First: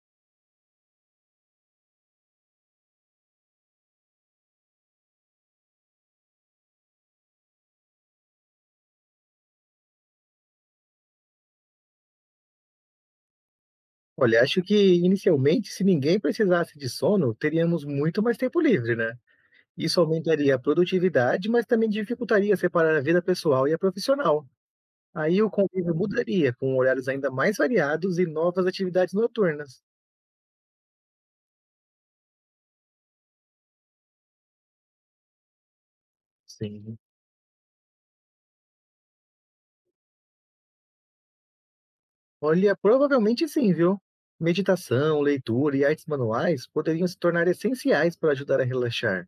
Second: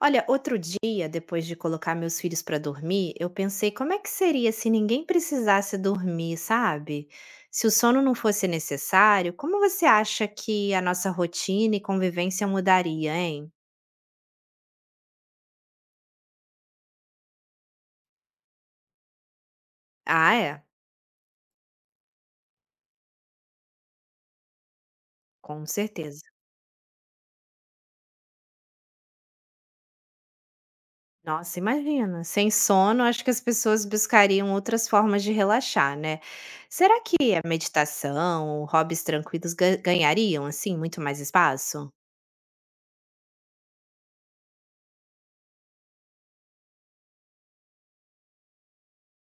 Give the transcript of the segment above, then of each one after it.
Olha, outro dia, depois de colocar meus filhos para dormir, eu pensei como é que seria se ninguém precisasse dormir, sabe? Se o sono não fosse necessário, como você acha que a nossa rotina e convivência mudaria, hein? Olha, acho que inicialmente, se ninguém precisasse de sono, teríamos muito mais tempo livre, né? Isso Ah, aumentaria a é, produtividade, mas também dificultaria separar a vida pessoal e a profissional. Aí o com convívio certeza. mudaria, com horários ainda mais variados e novas atividades noturnas. Nossa, imagina. Sem sono, acho que as pessoas buscariam outras formas de relaxar, né? Sim. Será que a meditação, hobbies tranquilos ganhariam, assim, muito mais espaço? Olha, provavelmente sim, viu? Meditação, leitura e artes manuais poderiam se tornar essenciais para ajudar a relaxar,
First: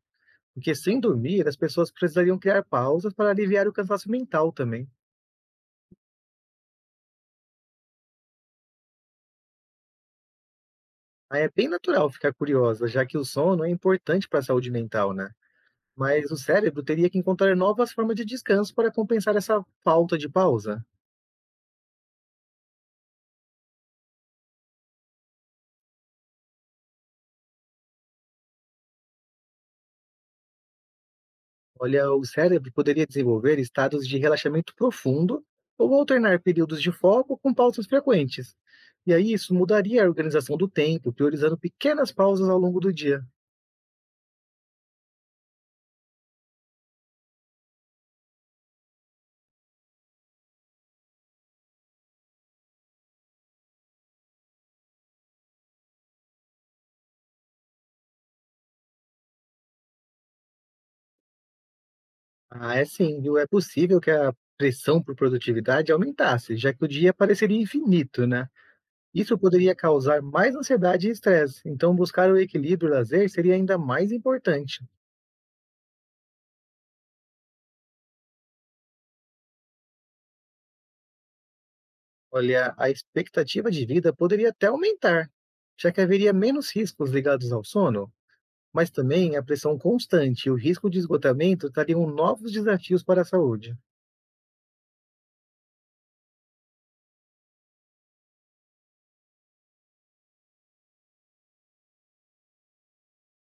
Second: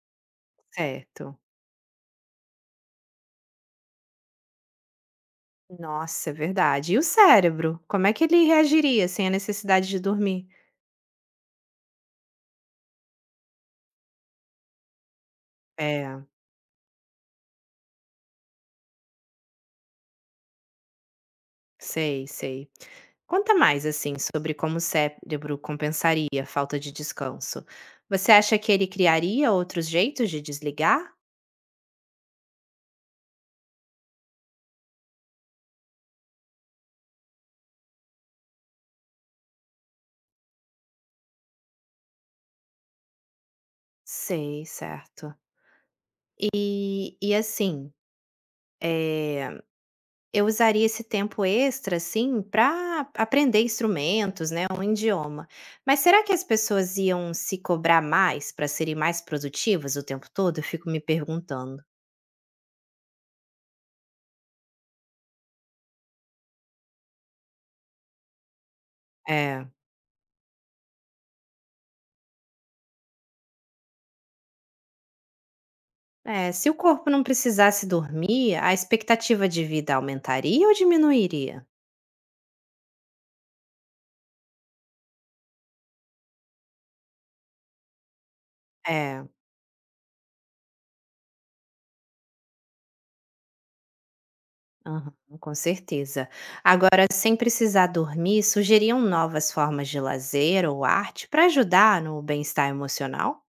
porque sem Certo. dormir, as pessoas precisariam criar pausas para aliviar o cansaço mental também. Nossa, é verdade. E o cérebro? Como é que ele reagiria sem a necessidade de dormir? Ah, é bem natural ficar curiosa, já que o sono é importante para a saúde mental, né? É, Mas o cérebro teria que encontrar novas formas de descanso para compensar essa falta de pausa. sei, sei. Conta mais, assim, sobre como o cérebro compensaria a falta de descanso. Você acha que ele criaria outros jeitos de desligar? Olha, o cérebro poderia desenvolver estados de relaxamento profundo ou alternar períodos de foco com pausas frequentes. E aí isso mudaria a organização do tempo, priorizando pequenas pausas ao longo do dia. Sei, certo. E, e assim, eh, Eu usaria esse tempo extra, assim, para aprender instrumentos, né, um idioma. Mas será que as pessoas iam se cobrar mais para serem mais produtivas o tempo todo? Eu fico me perguntando. Ah, é sim, viu? É possível que a pressão por produtividade aumentasse, já que o dia pareceria infinito, né? Isso É. poderia causar mais ansiedade e estresse, então buscar o equilíbrio e lazer seria ainda mais importante. É, se o corpo não precisasse dormir, a expectativa de vida aumentaria ou diminuiria? Olha, a expectativa de vida poderia até aumentar, já que haveria menos riscos ligados ao sono, mas É, também a pressão constante e o risco de esgotamento trariam novos desafios para a saúde. aham, com certeza. Agora, sem precisar dormir, sugeriam novas formas de lazer ou arte para ajudar no bem-estar emocional?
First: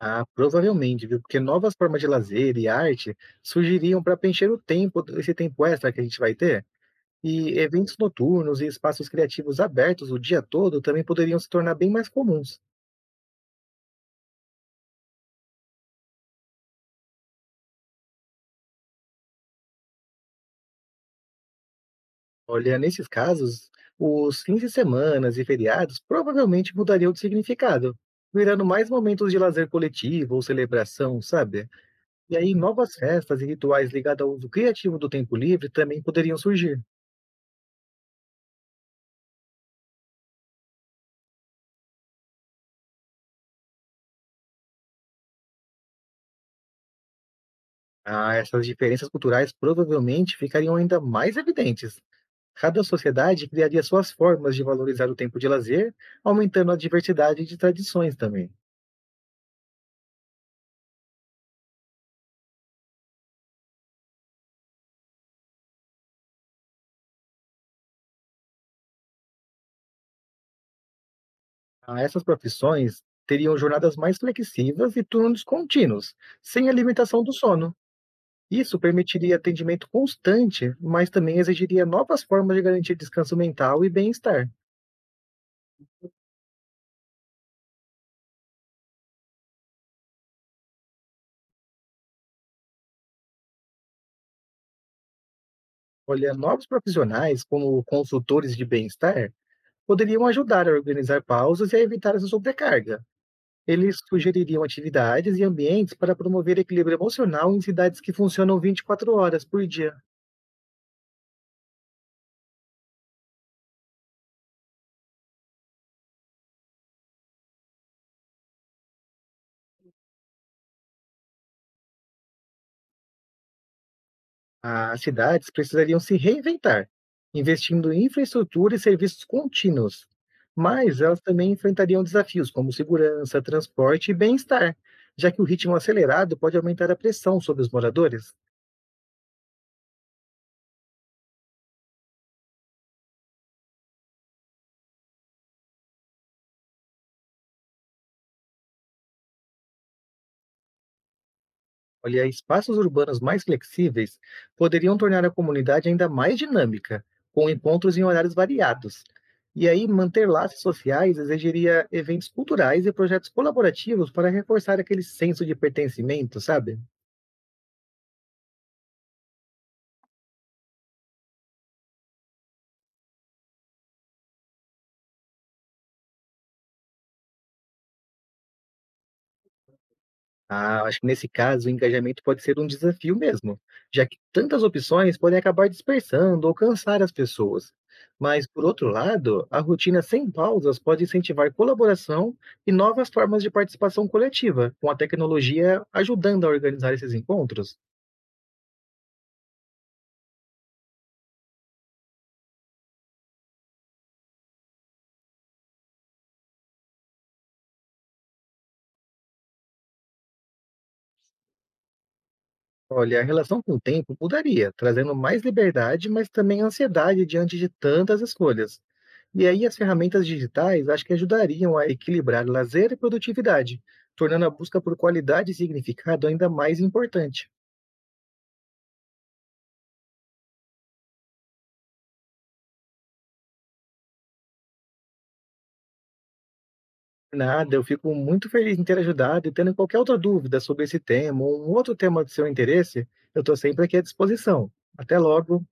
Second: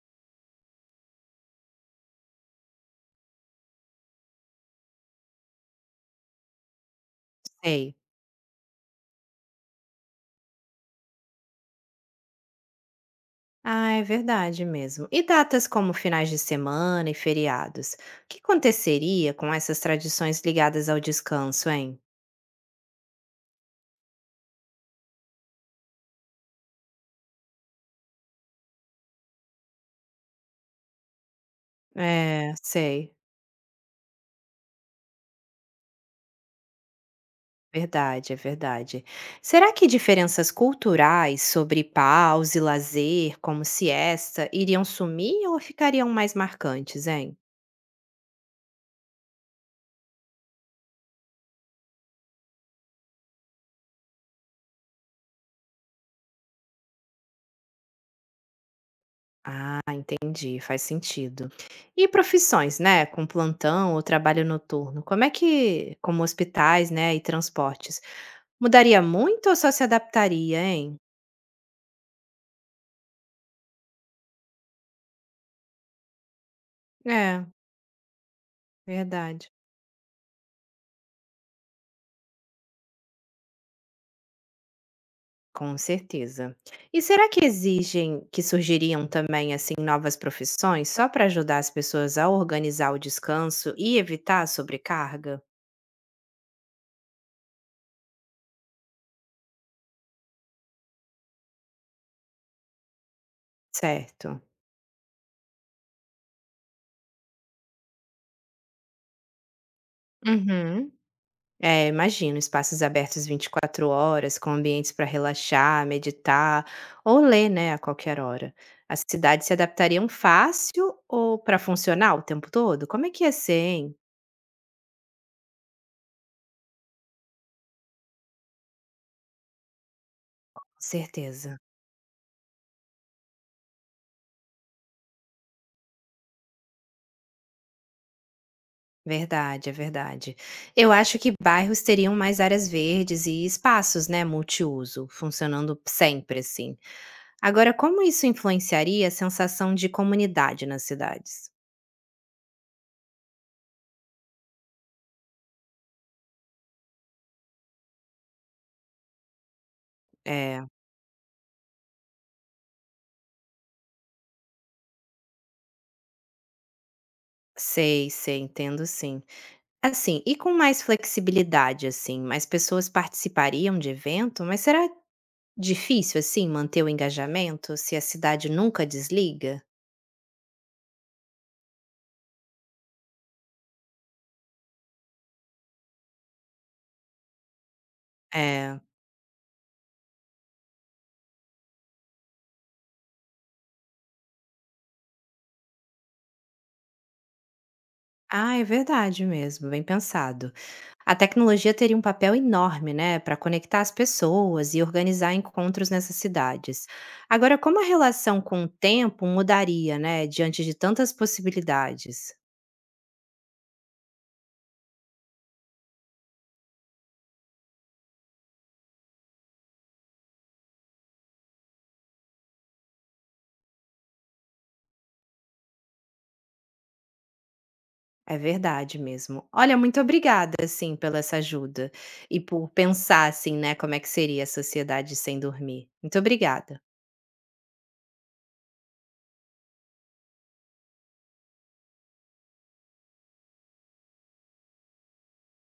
Ah, provavelmente, viu? Porque novas formas de lazer e arte surgiriam para preencher o tempo, esse tempo extra que a gente vai ter. E Sei. eventos noturnos e espaços criativos abertos o dia todo também poderiam se tornar bem mais comuns. Ah, é verdade mesmo. E datas como finais de semana e feriados? O que aconteceria com essas tradições ligadas ao descanso, hein? Olha, nesses casos, os fins de semanas e feriados provavelmente mudariam de significado, virando mais momentos de lazer coletivo ou celebração, sabe? E É, aí novas sei. festas e rituais ligados ao uso criativo do tempo livre também poderiam surgir. Verdade, é verdade. Será que diferenças culturais sobre pausa e lazer, como siesta, iriam sumir ou ficariam mais marcantes, hein? Ah, essas diferenças culturais provavelmente ficariam ainda mais evidentes. Cada sociedade criaria suas formas de valorizar o tempo de lazer, aumentando a diversidade de tradições também. Ah, entendi, faz sentido. E profissões, né, com plantão ou trabalho noturno, como é que, como hospitais, né, e transportes? Mudaria muito ou só se adaptaria, hein? Ah, essas profissões teriam jornadas mais flexíveis e turnos contínuos, sem a limitação do É, sono. Isso permitiria verdade. atendimento constante, mas também exigiria novas formas de garantir descanso mental e bem-estar. Com certeza. E será que exigem que surgiriam também assim novas profissões só para ajudar as pessoas a organizar o descanso e evitar a sobrecarga? Olha, novos profissionais, como consultores de bem-estar, poderiam ajudar a organizar pausas e a evitar essa sobrecarga. Eles Certo. sugeririam atividades e ambientes para promover equilíbrio emocional em cidades que funcionam 24 horas por dia. Uhum. É, imagino espaços abertos 24 horas, com ambientes para relaxar, meditar ou ler, né, a qualquer hora. As cidades se adaptariam fácil ou para funcionar o tempo todo? Como é que ia ser, hein? As cidades precisariam se reinventar, investindo em infraestrutura e serviços contínuos. Com Mas elas também certeza. enfrentariam desafios como segurança, transporte e bem-estar, já que o ritmo acelerado pode aumentar a pressão sobre os moradores. Verdade, é verdade. Eu acho que bairros teriam mais áreas verdes e espaços, né, multiuso, funcionando sempre assim. Agora, como isso influenciaria a sensação de comunidade nas cidades? Olha, espaços urbanos mais flexíveis poderiam tornar a comunidade ainda mais dinâmica, com encontros em horários variados. E aí, manter laços É, sociais exigiria eventos culturais e projetos colaborativos para reforçar aquele senso de pertencimento, sabe? sei, sei, entendo sim. Assim, e com mais flexibilidade, assim, mais pessoas participariam de evento, mas será difícil, assim, manter o engajamento se a cidade nunca desliga? Ah, eu acho que nesse caso o engajamento pode ser um desafio mesmo, já que tantas opções podem acabar dispersando ou cansar as pessoas. Mas, por É. outro lado, a rotina sem pausas pode incentivar colaboração e novas formas de participação coletiva, com a tecnologia ajudando a organizar esses encontros. Ah, é verdade mesmo, bem pensado. A tecnologia teria um papel enorme, né, para conectar as pessoas e organizar encontros nessas cidades. Agora, como a relação com o tempo mudaria, né, diante de tantas possibilidades? Olha, a relação com o tempo mudaria, trazendo mais liberdade, mas também ansiedade diante de tantas escolhas. E aí as ferramentas digitais acho que ajudariam a equilibrar lazer e produtividade, tornando a busca por qualidade e significado ainda mais importante. É verdade mesmo. Olha, muito obrigada, assim, pela essa ajuda e por pensar, assim, né, como é que seria a sociedade sem dormir. Muito obrigada. Nada, eu fico muito feliz em ter ajudado e tendo qualquer outra dúvida sobre esse tema ou um outro tema de seu interesse, eu estou sempre aqui à disposição. Até logo!